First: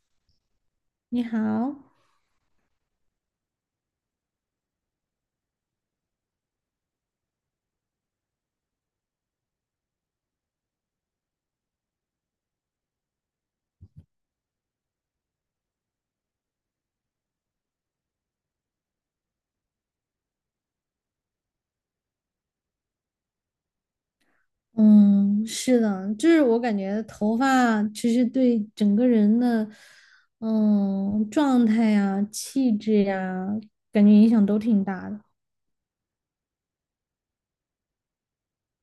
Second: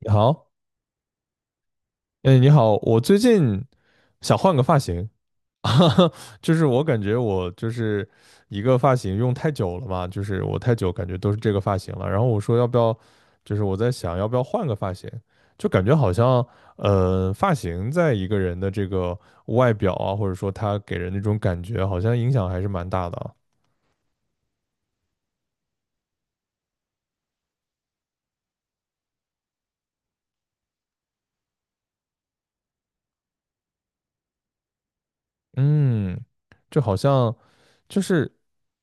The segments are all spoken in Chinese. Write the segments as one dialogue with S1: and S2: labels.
S1: 你好，
S2: 你好。
S1: 哎，你好，我最近想换个发型，就是我感觉我就是一个发型用太久了嘛，就是我太久感觉都是这个发型了，然后我说要不要，就是我在想要不要换个发型，就感觉好像发型在一个人的这个外表啊，或者说他给人那种感觉，好像影响还是蛮大的啊。
S2: 嗯，是的，就是我感觉头发其实对整个人的，嗯，状态呀、气质呀，感觉影响都挺大的。
S1: 嗯，就好像。就是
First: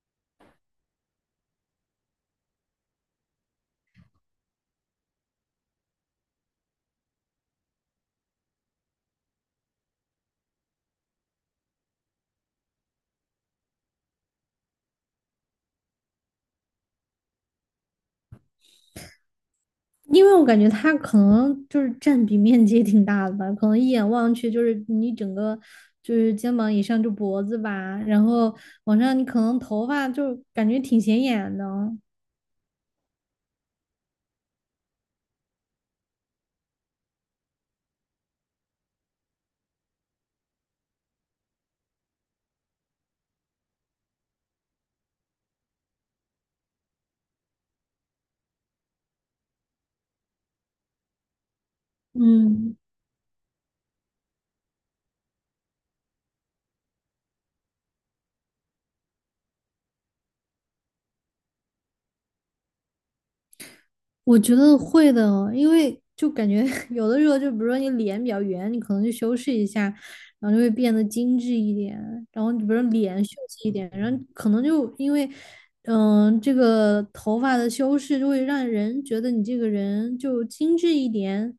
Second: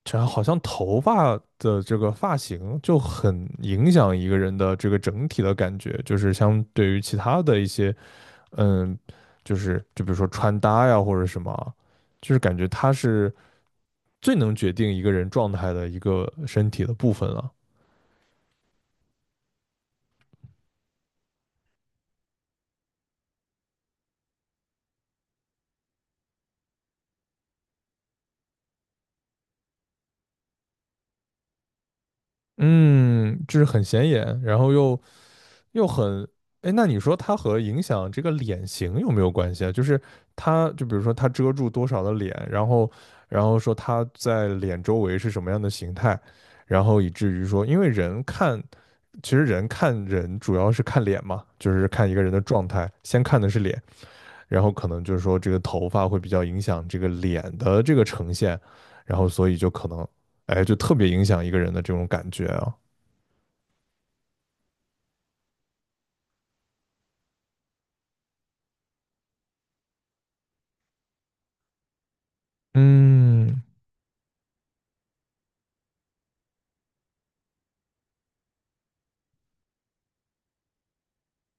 S1: 这好像头发的这个发型就很影响一个人的这个整体的感觉，就是相对于其他的一些，嗯，就是就比如说穿搭呀或者什么，就是感觉它是最能决定一个人状态的一个身体的部分了。
S2: 因为我感觉它可能就是占比面积也挺大的吧，可能一眼望去就是你整个就是肩膀以上就脖子吧，然后往上你可能头发就感觉挺显眼的。
S1: 嗯，就是很显眼，然后又很，哎，那你说它和影响这个脸型有没有关系啊？就是它，就比如说它遮住多少的脸，然后说它在脸周围是什么样的形态，然后以至于说，因为人看，其实人看人主要是看脸嘛，就是看一个人的状
S2: 嗯，
S1: 态，先看的是脸，然后可能就是说这个头发会比较影响这个脸的这个呈现，然后所以就可能，哎，就特别影响一个人的这种感觉啊。
S2: 我觉得会的哦，因为就感觉 有的时候，就比如说你脸比较圆，你可能就修饰一下，然后就会变得精致一点。然后你比如说脸秀
S1: 嗯，
S2: 气一点，然后可能就因为，这个头发的修饰就会让人觉得你这个人就精致一点，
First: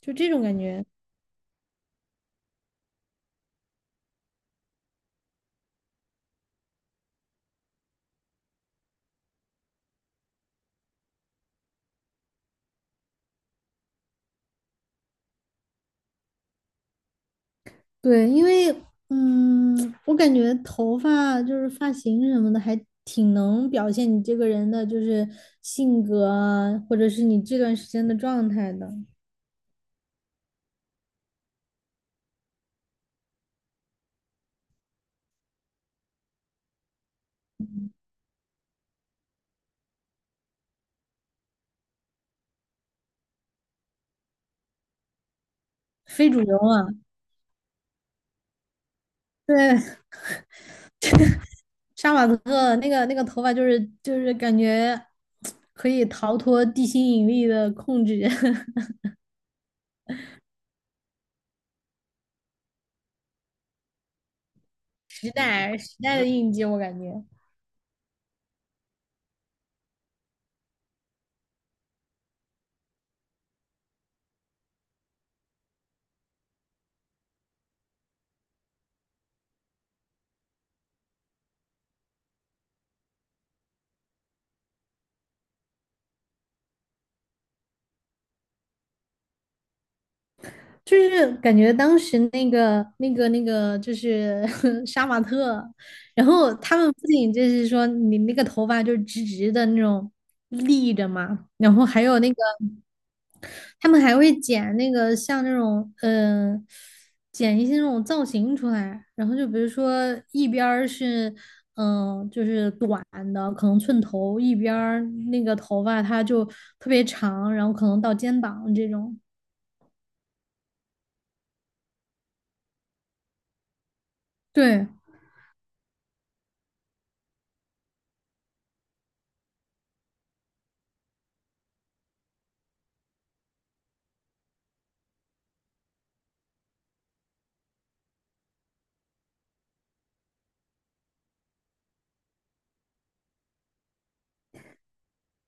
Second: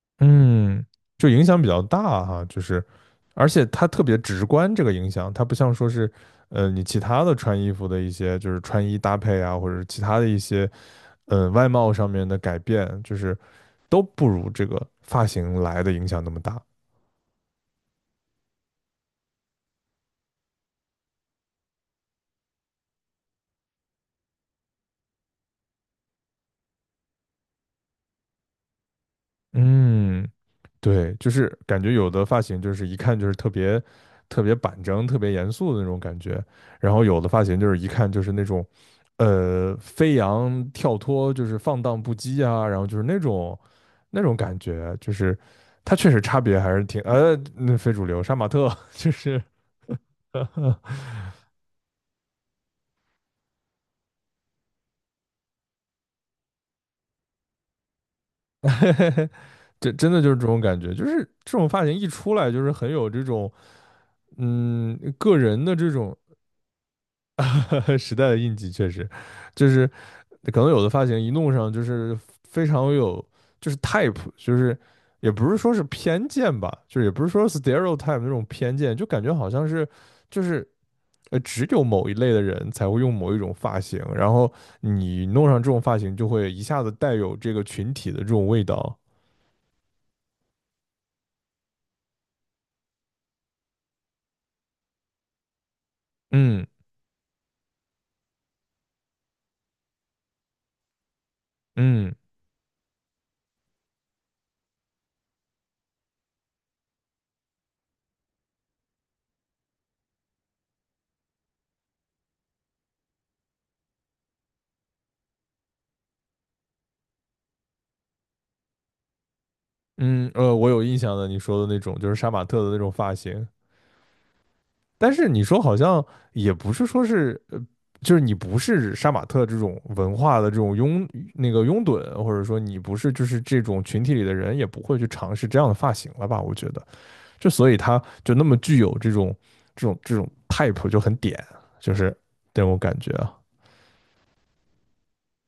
S2: 就这种感
S1: 嗯，
S2: 觉。
S1: 就影响比较大哈，就是，而且它特别直观，这个影响，它不像说是，你其他的穿衣服的一些，就是穿衣搭配啊，或者是其他的一些，外貌上面的改变，就是都不如这个发型来的影响那么大。
S2: 对，因为，嗯，我感觉头发就是发型什么的，还挺能表现你这个人的，就是性格啊，或者是你这段时间的状态的。
S1: 嗯，对，就是感觉有的发型就是一看就是特别特别板正、特别严肃的那种感觉，然后有的发型就是一看就是那种，飞扬跳脱，就是放荡不羁啊，然后就是那种感觉，就是它确实
S2: 非
S1: 差
S2: 主流
S1: 别还是挺
S2: 啊，
S1: 呃，那非主流杀马特 就是
S2: 对，杀马特那个头发，就是感觉可以逃脱地心引力的控制。
S1: 这真的就是这种感觉，就是这种发型一出来就是很有这种
S2: 时
S1: 个人的
S2: 代
S1: 这
S2: 时
S1: 种
S2: 代的印记，我感觉。
S1: 时代的印记，确实就是可能有的发型一弄上就是非常有，就是 type，就是也不是说是偏见吧，就是也不是说 stereotype 那种偏见，就感觉好像是就是只有某一类的人才会用某一种发型，然后你弄上这种发型就会一下子带有这个群体的这种味道。
S2: 就是感觉当时就是 杀马特，然后
S1: 嗯
S2: 他们不仅就是说你那个头发就是直直的那种立着嘛，然后还
S1: 嗯
S2: 有那个，他们还会剪那个像那种剪一些那种造型出来，然后就比如说一边儿是就是短的，可能寸头，一边儿那个头发它就特别长，然后可能到肩膀这种。
S1: 嗯，我有印象的，你说的那种就是杀马特的那种发型，
S2: 对。
S1: 但是你说好像也不是说是就是你不是杀马特这种文化的这种拥那个拥趸，或者说你不是就是这种群体里的人，也不会去尝试这样的发型了吧？我觉得，就所以他就那么具有这种 type 就很点，就是这种感觉啊。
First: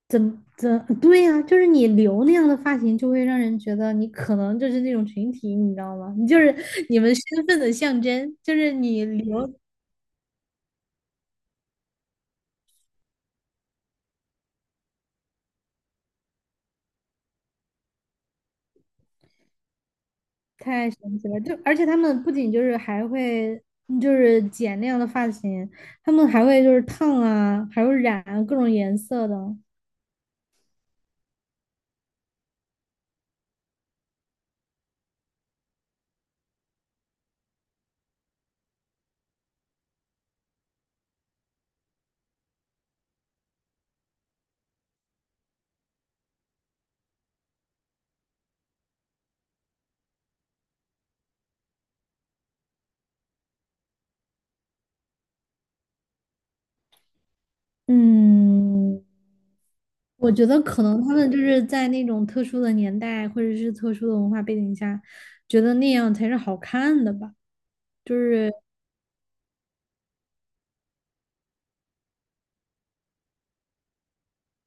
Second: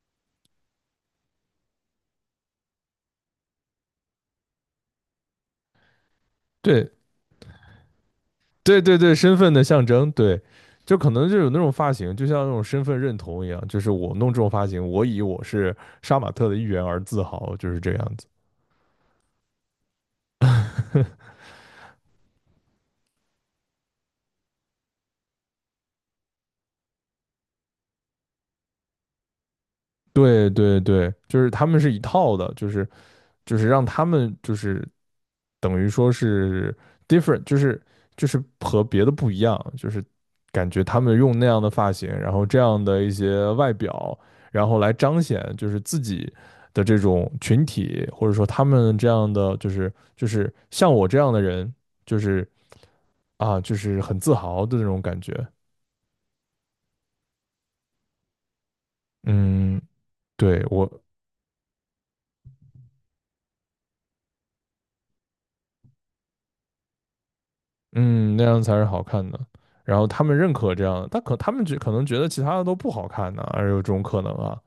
S2: 对呀，啊，就是你留那样的发型，就会让人觉得你可能就是那种群体，你知道吗？你就是
S1: 对
S2: 你们身份的象征，就是
S1: 对对
S2: 你
S1: 对，身
S2: 留
S1: 份的象征，对，就可能就有那种发型，就像那种身份认同一样，就是我弄这种发型，我以我是杀马特的一员而自豪，就是这样子。
S2: 太神奇了。就而且他们不仅就是还会就是剪那样的发型，他们还会就是烫啊，还会染啊各种颜色的。
S1: 对对对，就是他们是一套的，就是让他们就是等于说是 different，就是和别的不一样，就是感觉他们用那样的发型，然后这样的一些外表，然后来彰显就是自己的这种群体，或者说他们这样的就是像我这样的人，就是啊就是很自豪的那种感觉。
S2: 嗯，
S1: 嗯，
S2: 我觉得
S1: 对，
S2: 可能他们就是在那种特殊的年代或者是特殊的文化背景下，觉得那样才是好看的吧。就
S1: 那
S2: 是
S1: 样才是好看的。然后他们认可这样的，他们可能觉得其他的都不好看呢、而有这种可能啊。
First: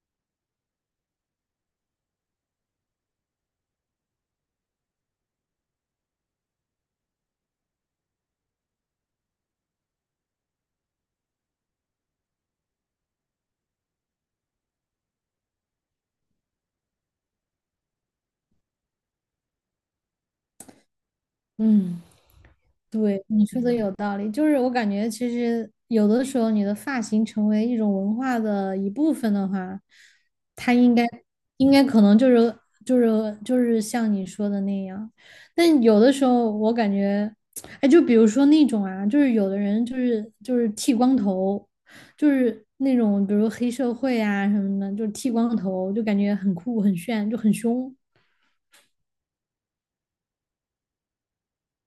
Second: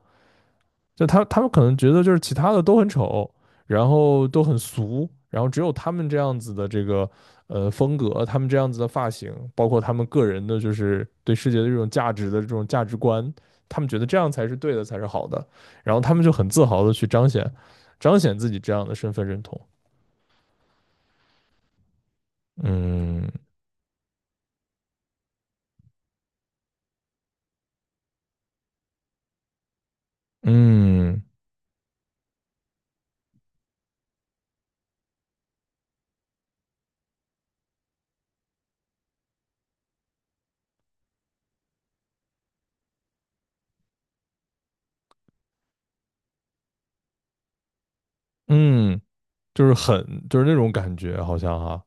S1: 就他们可能觉得就是其他的都很丑，然后都很俗，然后只有他们这样子的这个风格，他们这样子的发型，包括他们个人的就是对世界的这种价值的这种价值观，他们觉得这样才是对的，才是好的。然后他们就很自豪的去彰显自己这样的身份认同。
S2: 对，
S1: 嗯
S2: 你说的有道理，就是我感觉其实有的时候你的发型成为一种文化的一部分的话，它应该
S1: 嗯
S2: 应该可能就是就是像你说的那样，但有的时候我感觉，哎，就比如说那种啊，就是有的人就是剃光头，就是那种比如黑社会啊什么的，就是剃光头，就感觉很酷很炫，就很凶。
S1: 嗯。就是很就是那种感觉，好像哈、啊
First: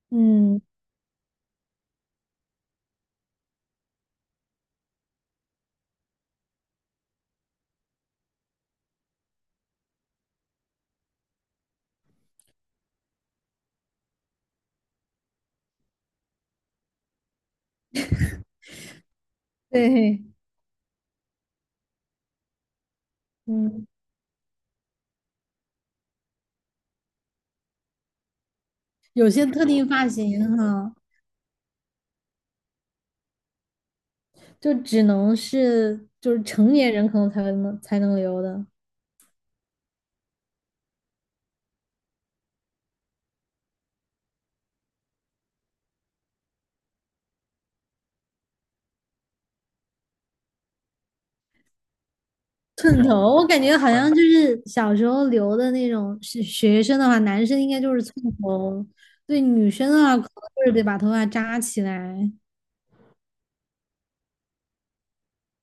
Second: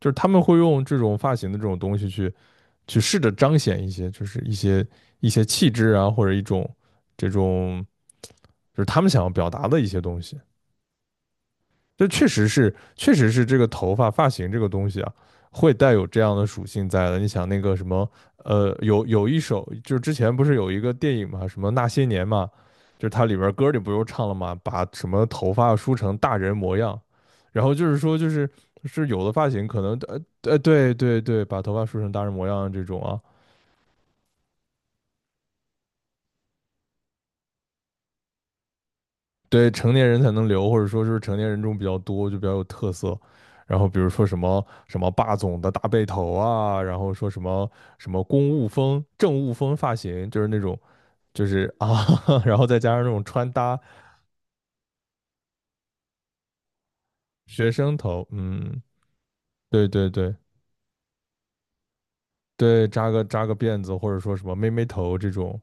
S1: 就是他们会
S2: 嗯，
S1: 用这种发型的这种东西去试着彰显一些，就是一些一些气质啊，或者一种这种就是他们想要表达的一些东西。这确实是，确实是这个头发发型这个东西啊，会带有这样的属性在的。你想那个什么，有一首，就是之
S2: 对，
S1: 前不是有一个电影嘛，什么那些年嘛，就是它里边歌里
S2: 嗯，
S1: 不就唱了嘛，把什么头发梳成大人模样，然后就是说就是有
S2: 有
S1: 的
S2: 些
S1: 发
S2: 特
S1: 型可
S2: 定
S1: 能
S2: 发型
S1: 对
S2: 哈。
S1: 对对，把头发梳成大人模样这种啊，
S2: 就只能是就是成年人可能才能留的
S1: 对成年人才能留，或者说是成年人中比较多，就比较有特色。然后比如说什么什么霸总的大背头啊，然后说什么什么公务风、政务风发型，就是那种就是啊，然后再加
S2: 寸
S1: 上那
S2: 头。
S1: 种
S2: 哦，我
S1: 穿
S2: 感觉
S1: 搭
S2: 好像就是小时候留的那种是学生的话，男生
S1: 学
S2: 应该就
S1: 生
S2: 是寸
S1: 头，嗯，
S2: 头。对，女
S1: 对
S2: 生的
S1: 对
S2: 话可能
S1: 对
S2: 就是得把头发扎起来。
S1: 对，扎个辫子，或者说什么妹妹头这种，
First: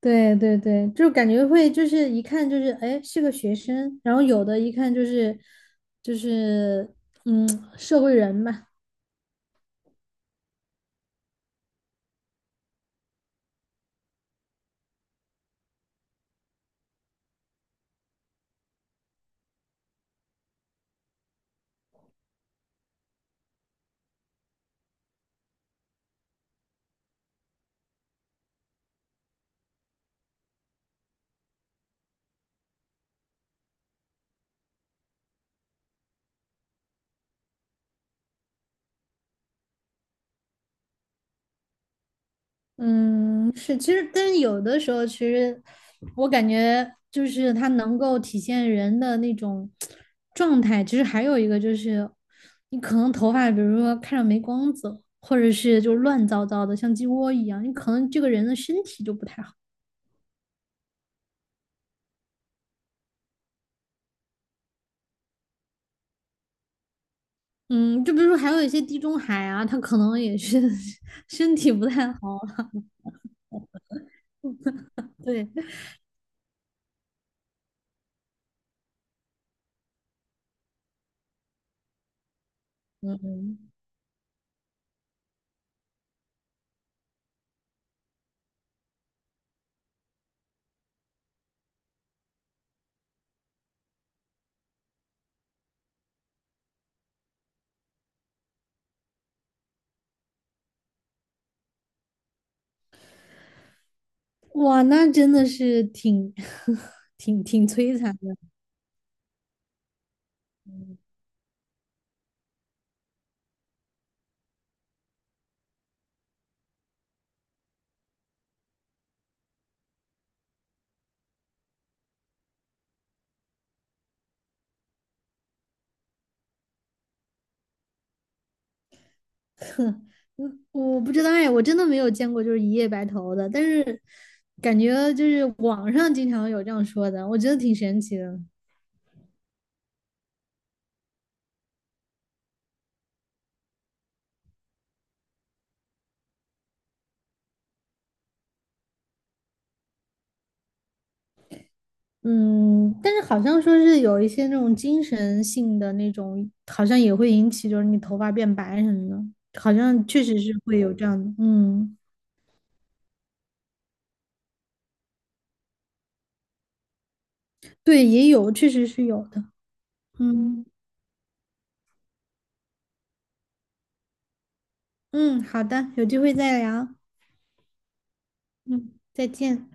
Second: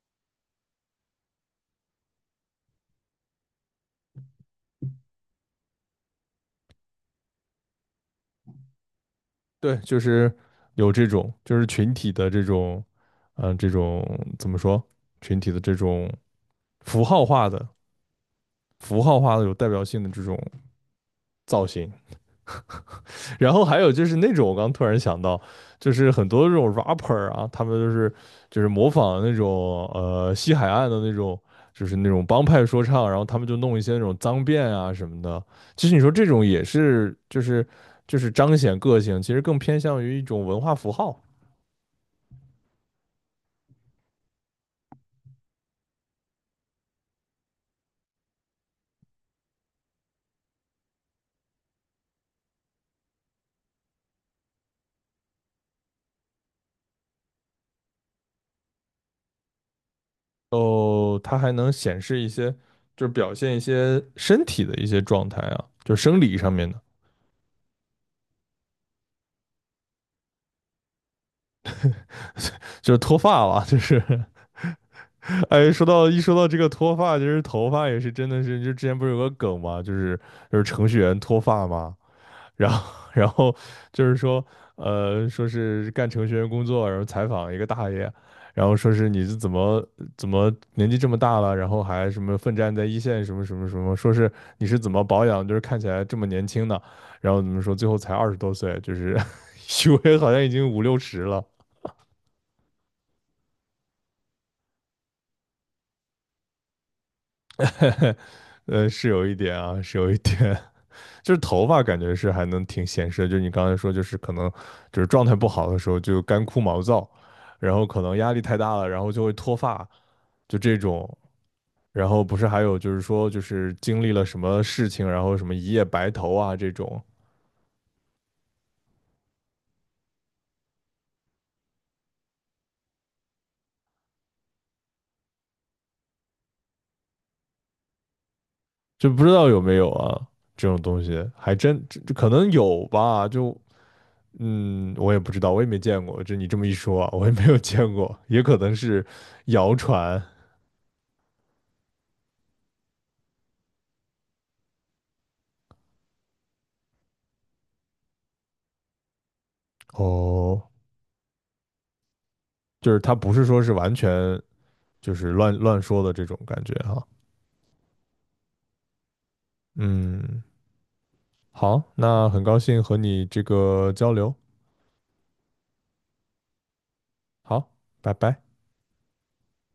S2: 对对对，就感觉会就是一看就是哎是个学生，然后有的一看就是，就是，嗯，社会人吧。
S1: 对，就是有这种就是群体的这种，这种怎么说群体的这种符号化的符号化的有代表性的这种造型。然后还有就是那种，我刚突然想到，就是很多这种 rapper 啊，他们就是模仿那种西海岸的那种，就是那种帮派说唱，然后他们就弄一些那种脏辫啊什么的。其实你说这种也是，就是彰显个性，其实更偏向于一种文化符号。
S2: 嗯，是，其实，但是有的时候，其实我感觉就是它能够体现人的那种状态。其实还有一个就是，你可能头发，比如说看着没光泽，或者是就乱糟糟的，像鸡窝一样，你可能这个人的身体就不太好。
S1: 哦，它还能显示一些，就是表现一些身体的一些状态啊，就是生理上面的，
S2: 嗯，就比如说还有一些地中海啊，他可能也是 身体不太好。
S1: 就是脱发了，就是
S2: 对。
S1: 哎，说到这个脱发，其实头发也是真的是，就之前不是有个梗嘛，就是程序员脱发嘛，然后
S2: 嗯，
S1: 然后
S2: 嗯，
S1: 就是说，说是干程序员工作，然后采访一个大爷，然后说是你是怎么年纪这么大了，然后还什么奋战在一线什么什么什么，说是你是怎么保养，就是看起来这么年轻的，然后怎么说最后才20多岁，就是 以为好像已经五六十了，
S2: 哇，那真的是挺 挺挺摧残。
S1: 是有一点啊，是有一点，就是头发感觉是还能挺显示的，就是你刚才说，就是可能就是状态不好的时候就干枯毛躁，然后可能压力太大了，然后就会脱发，就这种。然后不是还有就是说，就是经历了什么事情，然后什么一夜白头啊这种，
S2: 嗯，我不知道哎，我真的没有见过就是一夜白头的，但是感觉就是网上经常有这样说的，我觉得挺神奇的。
S1: 就不知道有没有啊这种东西，还真可能有吧，我也不知道，我也没见过。就你这么一说啊，我也没有见过，也可能是谣传
S2: 嗯，但是好像说是有一些那种精神性的那种，好像也会引起就是你头发变白什么的，好像确实是
S1: 哦，
S2: 会有这样的。嗯，
S1: 就是它不是说是完全就是乱说的这种感觉哈。
S2: 对，也有，确实是有的。
S1: 嗯，
S2: 嗯。
S1: 好，那很高兴和你这个交流，
S2: 嗯，好的，有机会再聊。
S1: 好，拜拜。
S2: 嗯，再见。